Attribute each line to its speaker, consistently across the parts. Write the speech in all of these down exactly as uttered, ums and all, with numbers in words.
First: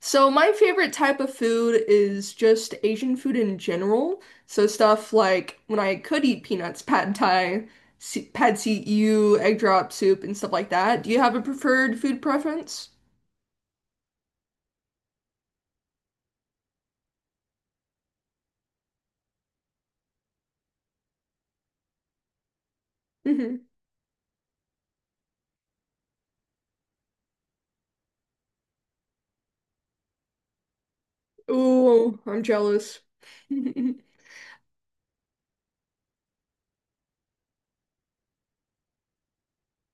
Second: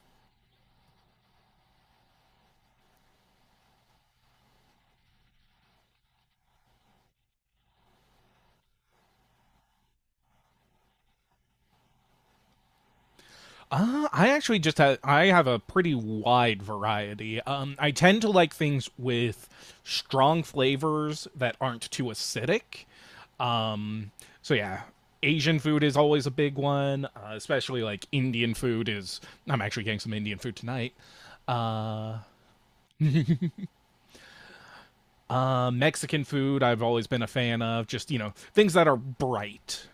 Speaker 1: So my favorite type of food is just Asian food in general. So stuff like when I could eat peanuts, pad thai, se- pad see ew, egg drop soup, and stuff like that. Do you have a preferred food preference?
Speaker 2: Uh, I actually just have I have a pretty wide variety. Um, I tend to like things with strong flavors that aren't too acidic.
Speaker 1: Hmm.
Speaker 2: Um, so yeah, Asian food is always a big one, uh, especially like Indian food is. I'm actually getting some Indian food tonight.
Speaker 1: Ooh, I'm jealous.
Speaker 2: Uh, Mexican food I've always been a fan of. Just you know things that are bright.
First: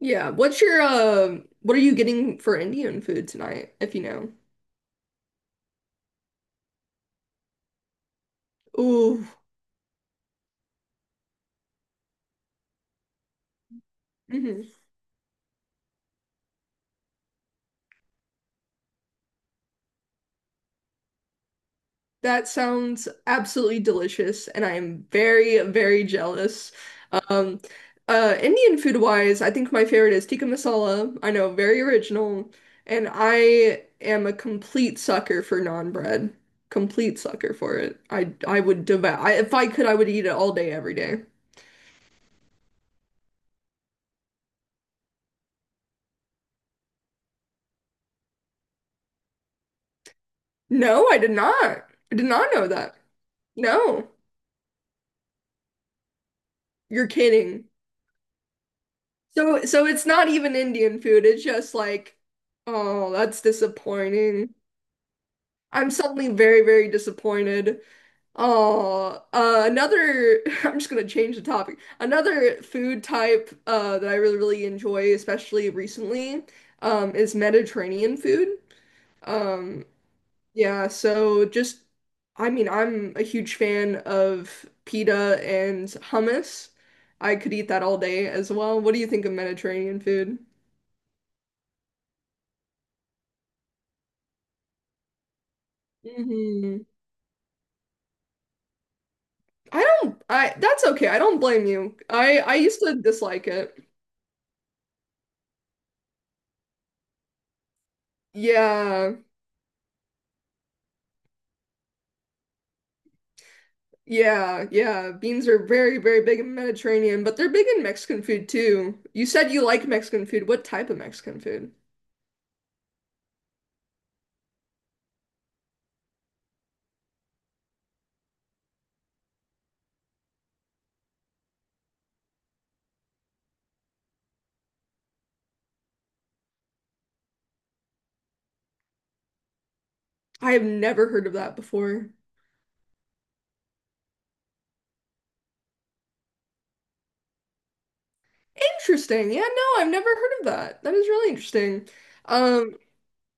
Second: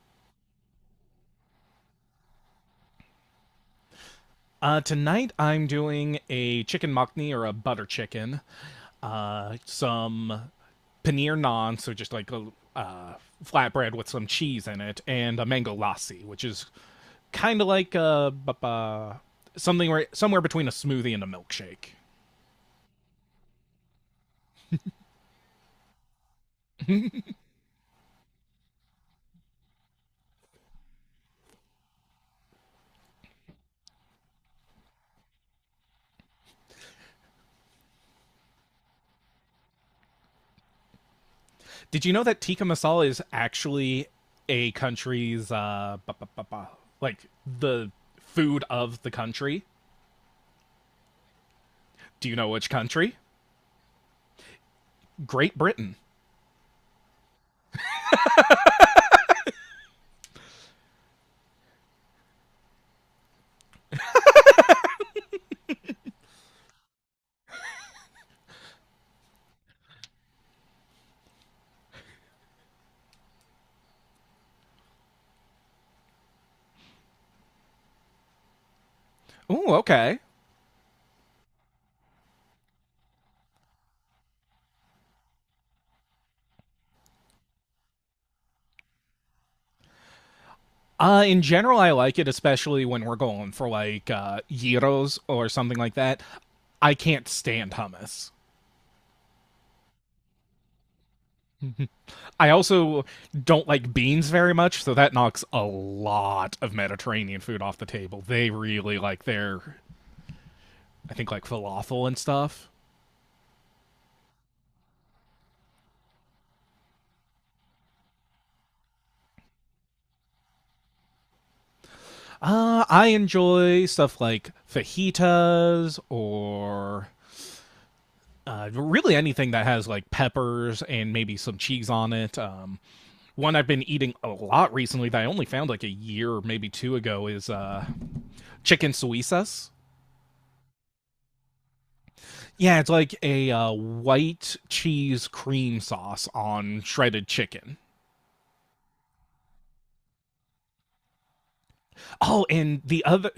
Speaker 1: Yeah, what's your um? what are you getting for Indian food tonight, if you know?
Speaker 2: Uh, tonight I'm doing a chicken makhni or a butter chicken,
Speaker 1: Ooh.
Speaker 2: uh, some paneer naan, so just like a uh, flatbread with some cheese
Speaker 1: Mhm.
Speaker 2: in it, and a mango lassi, which is kind of like a bu- something where, somewhere between a smoothie and a milkshake.
Speaker 1: That sounds absolutely delicious, and I am very, very jealous. Um, uh, Indian food wise, I think my favorite is tikka masala. I know, very original, and I am a complete sucker for naan bread. Complete sucker for it. I I would devour. I, if I could, I would eat it all day, every day.
Speaker 2: Did you know that tikka masala is actually a country's uh, like the food of the country?
Speaker 1: No, I did not. I did
Speaker 2: Do you know
Speaker 1: not know
Speaker 2: which
Speaker 1: that.
Speaker 2: country?
Speaker 1: No,
Speaker 2: Great Britain.
Speaker 1: you're kidding. So, so it's not even Indian food. It's just like, oh, that's disappointing. I'm suddenly very, very disappointed. Oh, uh, another, I'm just gonna change the topic. Another food type uh, that I really, really enjoy, especially recently, um, is Mediterranean food.
Speaker 2: Ooh,
Speaker 1: Um,
Speaker 2: okay.
Speaker 1: yeah, so just, I mean, I'm a huge fan of pita and hummus. I could eat that all day as well. What do you think of Mediterranean food?
Speaker 2: Uh, in general, I like it, especially when we're going for like uh, gyros or something like that.
Speaker 1: Hmm.
Speaker 2: I can't stand hummus.
Speaker 1: I don't, I, that's okay. I don't blame you. I,
Speaker 2: I
Speaker 1: I used to
Speaker 2: also
Speaker 1: dislike
Speaker 2: don't
Speaker 1: it.
Speaker 2: like beans very much, so that knocks a lot of Mediterranean food off the table. They really
Speaker 1: Yeah,
Speaker 2: like their, I think, like falafel and stuff.
Speaker 1: yeah, yeah. Beans are very, very big in Mediterranean, but they're big in Mexican food too. You said you like Mexican food. What type of Mexican food?
Speaker 2: Uh, I enjoy stuff like fajitas or uh, really anything that has like peppers and maybe some cheese on it. Um, one I've been eating a lot recently that I only found like a year, maybe two ago, is uh, chicken suizas.
Speaker 1: I have never heard of that before.
Speaker 2: Yeah, it's like a uh, white cheese cream sauce on shredded chicken.
Speaker 1: Interesting. Yeah, no, I've never heard of that. That is really interesting.
Speaker 2: Oh,
Speaker 1: Um,
Speaker 2: and the other.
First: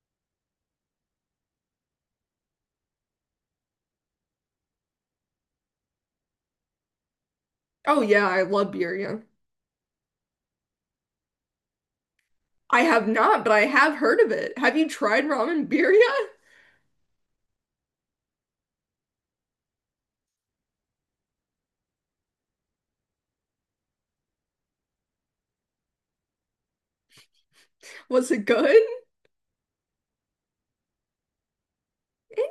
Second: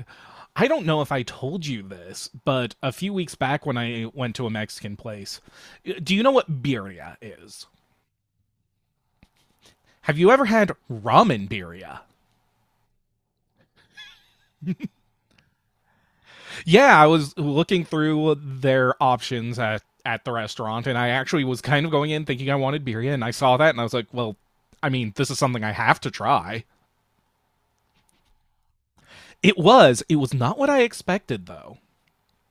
Speaker 2: I don't know if I told you this, but a few weeks back when I went to a Mexican place, do you know what birria is?
Speaker 1: oh yeah, I love birria.
Speaker 2: Have you ever had ramen birria?
Speaker 1: I have not, but I have heard of it. Have you tried ramen birria?
Speaker 2: Yeah, I was looking through their options at, at the restaurant, and I actually was kind of going in thinking I wanted birria, and I saw that, and I was like, well, I mean, this is something I have to try.
Speaker 1: Was it good?
Speaker 2: It was. It was not what I expected, though.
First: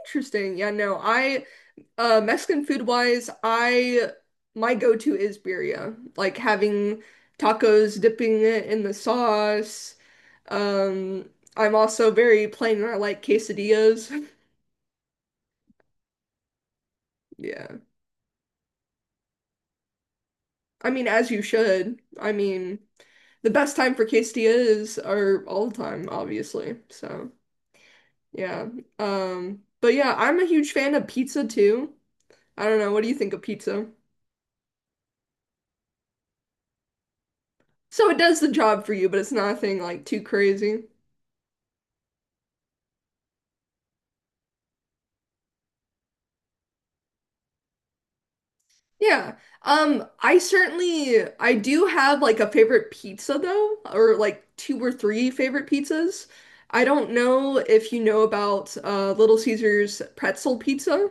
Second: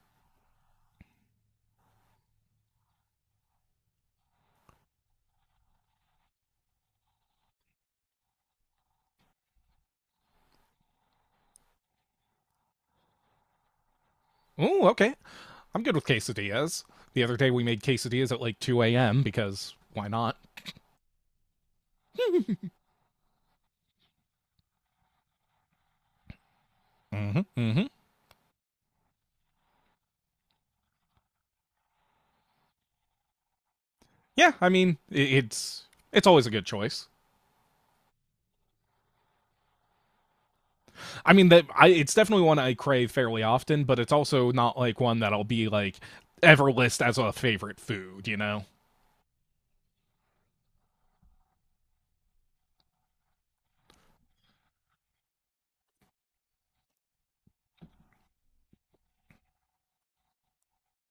Speaker 1: Interesting. Yeah, no, I Uh, Mexican food wise, I my go-to is birria. Like having tacos, dipping it in the sauce. Um, I'm also very plain and I like quesadillas.
Speaker 2: Ooh, okay. I'm good with quesadillas. The other day we
Speaker 1: Yeah.
Speaker 2: made quesadillas at like two a m because why not?
Speaker 1: I mean, as you should. I mean, the best time for quesadillas are all the time, obviously. So,
Speaker 2: Mm-hmm, mm-hmm.
Speaker 1: yeah. Um, but yeah, I'm a huge fan of pizza too. I don't know, what do you think of pizza?
Speaker 2: Yeah, I mean, it's it's always a good choice.
Speaker 1: So it does the job for you, but it's nothing like too crazy.
Speaker 2: I mean that I it's definitely one I crave fairly often, but it's also not like one that I'll be like ever list as a favorite food, you know.
Speaker 1: Yeah. Um, I certainly I do have like a favorite pizza though, or like two or three favorite pizzas. I don't know if you know about uh Little Caesar's pretzel pizza.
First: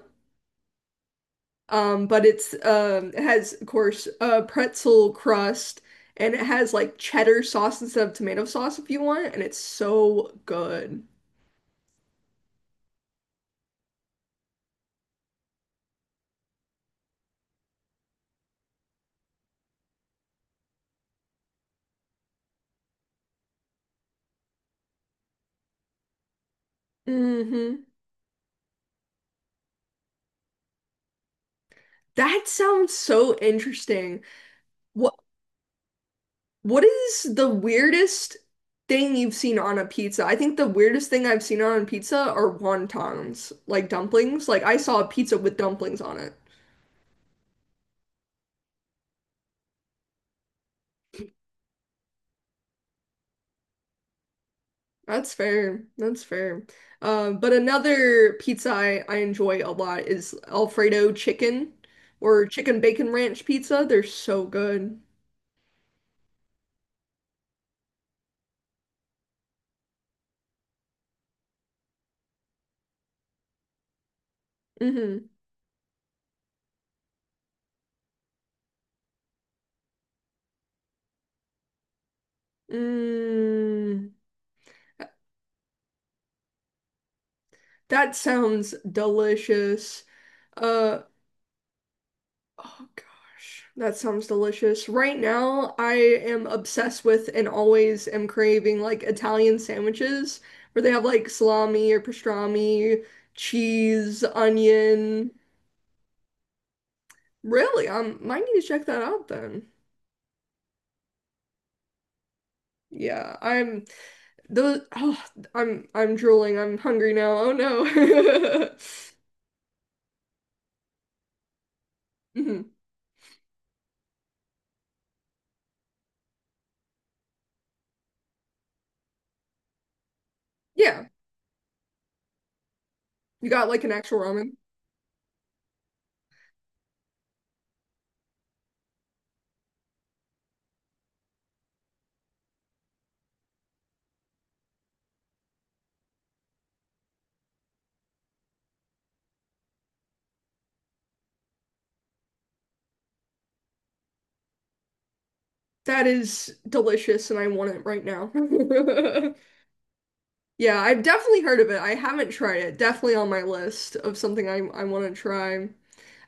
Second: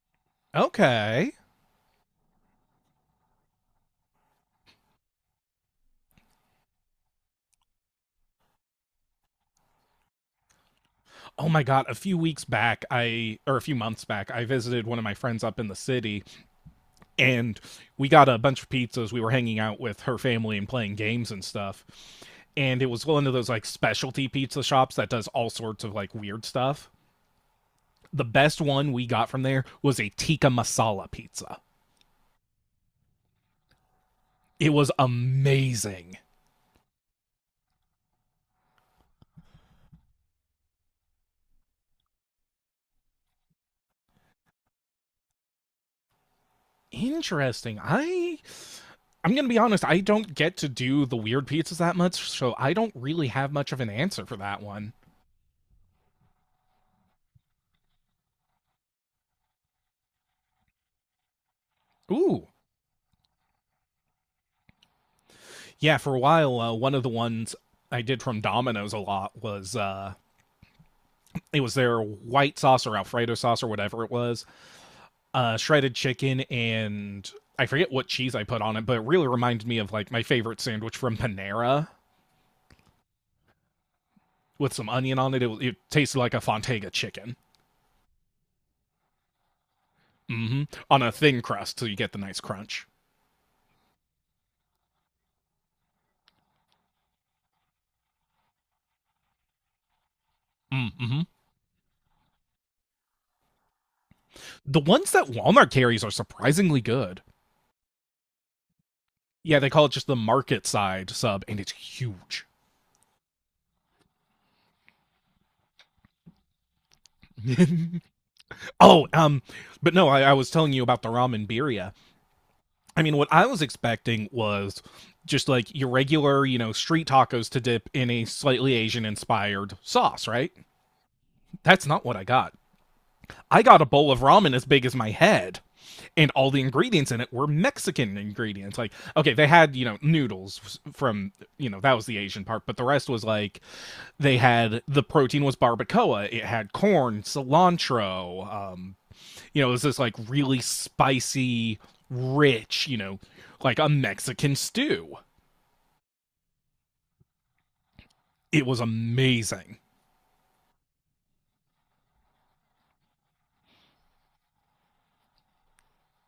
Speaker 2: Okay.
Speaker 1: Um, but it's um it has of course uh pretzel crust, and it has like cheddar sauce instead of tomato sauce if you want, and it's so good.
Speaker 2: Oh my god, a few weeks back, I or a few months back, I visited one of my friends up in the city and we got a bunch of pizzas. We were hanging out with her family and playing games and stuff. And it was one of those like specialty pizza shops that does all sorts of like weird stuff.
Speaker 1: Mm-hmm.
Speaker 2: The best one we got from there was a tikka masala pizza.
Speaker 1: That sounds so interesting.
Speaker 2: It was amazing.
Speaker 1: What is the weirdest thing you've seen on a pizza? I think the weirdest thing I've seen on a pizza are wontons, like dumplings. Like I saw a pizza with dumplings on it.
Speaker 2: Interesting. I I'm gonna be honest, I don't get to do the weird pizzas that much, so I don't really have much of an answer for that one.
Speaker 1: That's fair. That's fair. Um, but another pizza I, I enjoy a lot is Alfredo chicken or
Speaker 2: Ooh.
Speaker 1: chicken bacon ranch pizza. They're so good.
Speaker 2: Yeah, for a while, uh, one of the ones I did from Domino's a lot was uh it was their white sauce or Alfredo sauce or whatever it was,
Speaker 1: Mm-hmm.
Speaker 2: uh shredded chicken and I forget what cheese I put on it, but it really reminded me of like my favorite sandwich from Panera
Speaker 1: Mm.
Speaker 2: with some onion on it. It, it tasted like a Fontega chicken.
Speaker 1: That sounds delicious.
Speaker 2: Hmm
Speaker 1: Uh,
Speaker 2: On a thin crust, so you get the nice crunch.
Speaker 1: Oh gosh, that sounds delicious. Right now, I am obsessed with and always am craving like Italian sandwiches where they have
Speaker 2: Mm-hmm.
Speaker 1: like salami or pastrami, cheese,
Speaker 2: The ones that
Speaker 1: onion.
Speaker 2: Walmart carries are surprisingly good.
Speaker 1: Really, um, might need to check that out
Speaker 2: Yeah,
Speaker 1: then.
Speaker 2: they call it just the market side sub, and it's huge.
Speaker 1: Yeah, I'm those. Oh, I'm I'm drooling. I'm hungry now. Oh no.
Speaker 2: oh, um, but no, I, I was telling you about the ramen birria.
Speaker 1: Mhm.
Speaker 2: I mean, what I was expecting was just like your regular, you know, street tacos to dip in a slightly Asian inspired sauce, right?
Speaker 1: Yeah,
Speaker 2: That's not what I got.
Speaker 1: you
Speaker 2: I
Speaker 1: got
Speaker 2: got
Speaker 1: like
Speaker 2: a
Speaker 1: an
Speaker 2: bowl
Speaker 1: actual
Speaker 2: of
Speaker 1: ramen.
Speaker 2: ramen as big as my head, and all the ingredients in it were Mexican ingredients. Like, okay, they had, you know, noodles from, you know, that was the Asian part, but the rest was like they had the protein was barbacoa. It had corn, cilantro. Um, you know, it was this like really spicy, rich, you know, like a Mexican stew.
Speaker 1: That is delicious, and I want it right now.
Speaker 2: It was amazing.
Speaker 1: Yeah, I've definitely heard of it. I haven't tried it. Definitely on my list of something I I want to try.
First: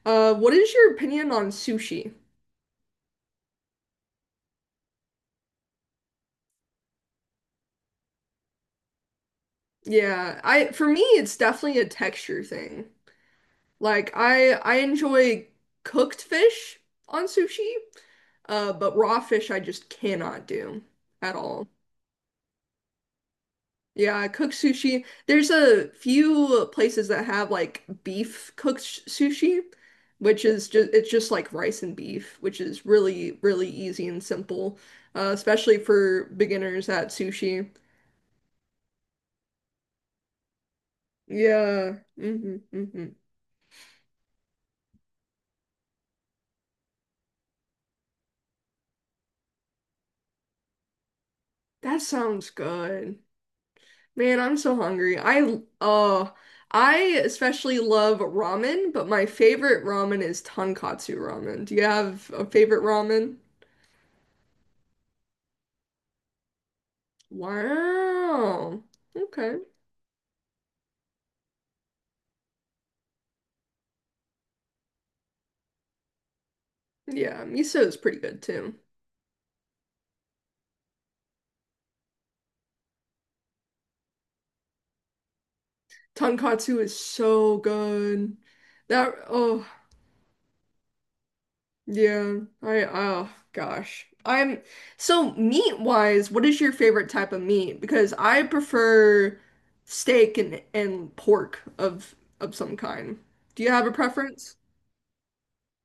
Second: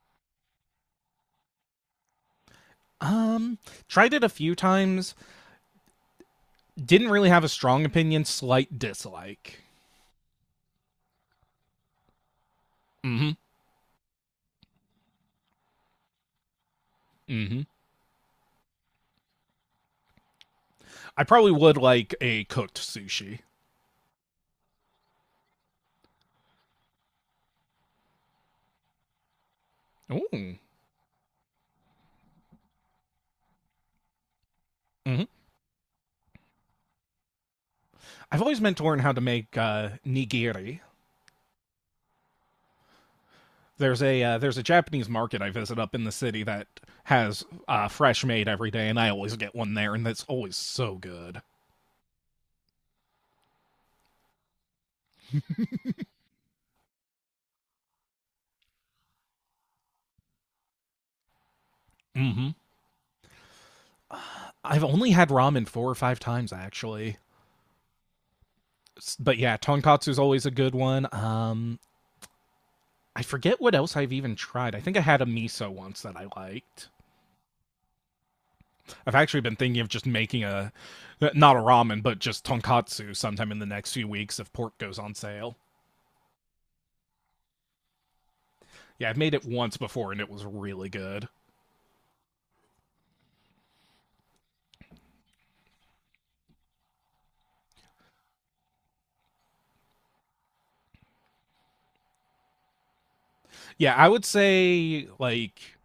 Speaker 1: Uh, what is your opinion on sushi?
Speaker 2: Um, Tried it a few times. Didn't really have a strong opinion. Slight dislike.
Speaker 1: Yeah, I for me it's definitely a texture thing.
Speaker 2: Mm-hmm.
Speaker 1: Like I I enjoy cooked fish on
Speaker 2: Mm-hmm.
Speaker 1: sushi, uh, but raw fish I just cannot do
Speaker 2: I
Speaker 1: at
Speaker 2: probably
Speaker 1: all.
Speaker 2: would like a cooked sushi.
Speaker 1: Yeah, cooked sushi. There's a few places that have like beef cooked sh- sushi, which
Speaker 2: Ooh.
Speaker 1: is just it's just like rice and beef, which is really really easy and simple,
Speaker 2: Mm-hmm.
Speaker 1: uh, especially for beginners at sushi.
Speaker 2: I've always meant to learn how to make uh, nigiri.
Speaker 1: Yeah. Hmm, hmm.
Speaker 2: There's a uh, there's a Japanese market I visit up in the city that has uh, fresh made every day, and I always get one there, and that's always so good.
Speaker 1: That sounds good. Man, I'm so hungry. I uh I especially love ramen, but my favorite ramen is tonkatsu ramen. Do you have a
Speaker 2: Hmm
Speaker 1: favorite ramen?
Speaker 2: I've only had ramen four or five times actually,
Speaker 1: Wow.
Speaker 2: but yeah,
Speaker 1: Okay.
Speaker 2: tonkatsu's always a good one. Um, I forget what else I've even tried. I think I had a miso once that I liked.
Speaker 1: Yeah, miso is pretty good too.
Speaker 2: I've actually been thinking of just making a not a ramen, but just tonkatsu sometime in the next few weeks if pork goes on sale.
Speaker 1: Tonkatsu is so good.
Speaker 2: Yeah,
Speaker 1: That
Speaker 2: I've made it
Speaker 1: Oh
Speaker 2: once before and it was really good.
Speaker 1: yeah, I oh gosh. I'm so meat wise, what is your favorite type of meat? Because I prefer steak and and pork of of some kind. Do you have a
Speaker 2: Yeah, I would
Speaker 1: preference?
Speaker 2: say like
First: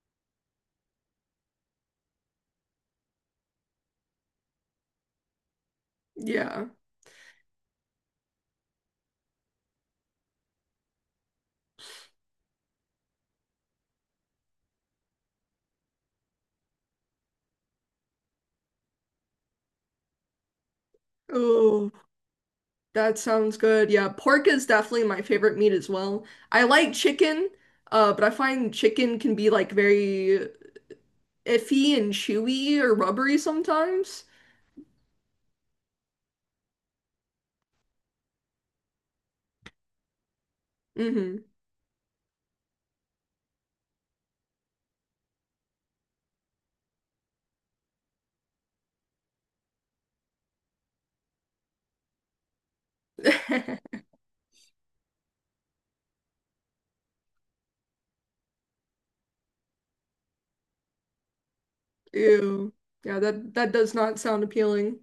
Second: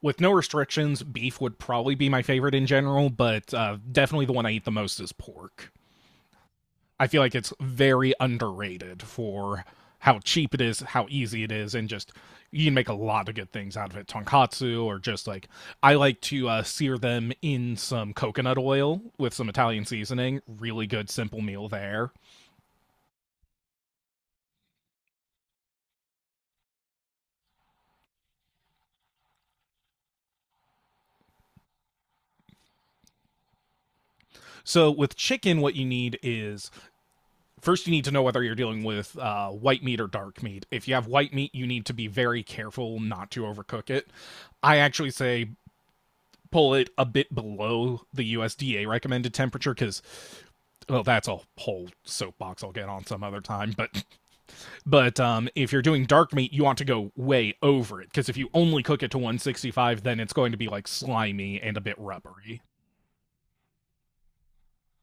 Speaker 2: with no restrictions, beef would probably be my favorite in general, but uh, definitely the one I eat the most is pork.
Speaker 1: Yeah.
Speaker 2: I feel like it's very underrated for how cheap it is, how easy it is, and just you can make a lot of good things out of it. Tonkatsu, or just like I like to uh, sear them in some coconut oil with some Italian seasoning. Really good, simple meal
Speaker 1: Oh,
Speaker 2: there.
Speaker 1: that sounds good. Yeah, pork is definitely my favorite meat as well. I like chicken, uh, but I find chicken can be like very iffy and chewy or rubbery sometimes.
Speaker 2: So, with chicken, what you need is first you need to know whether you're dealing with uh, white meat or dark meat. If you have white
Speaker 1: Mm-hmm.
Speaker 2: meat, you need to be very careful not to overcook it. I actually say pull it a bit below the U S D A recommended temperature because well that's a whole soapbox I'll get on some other time but but um if you're doing dark meat you want to go way over it because if you only cook it to one sixty-five then it's going to be like slimy and a bit rubbery
Speaker 1: Ew. Yeah, that that does not sound appealing.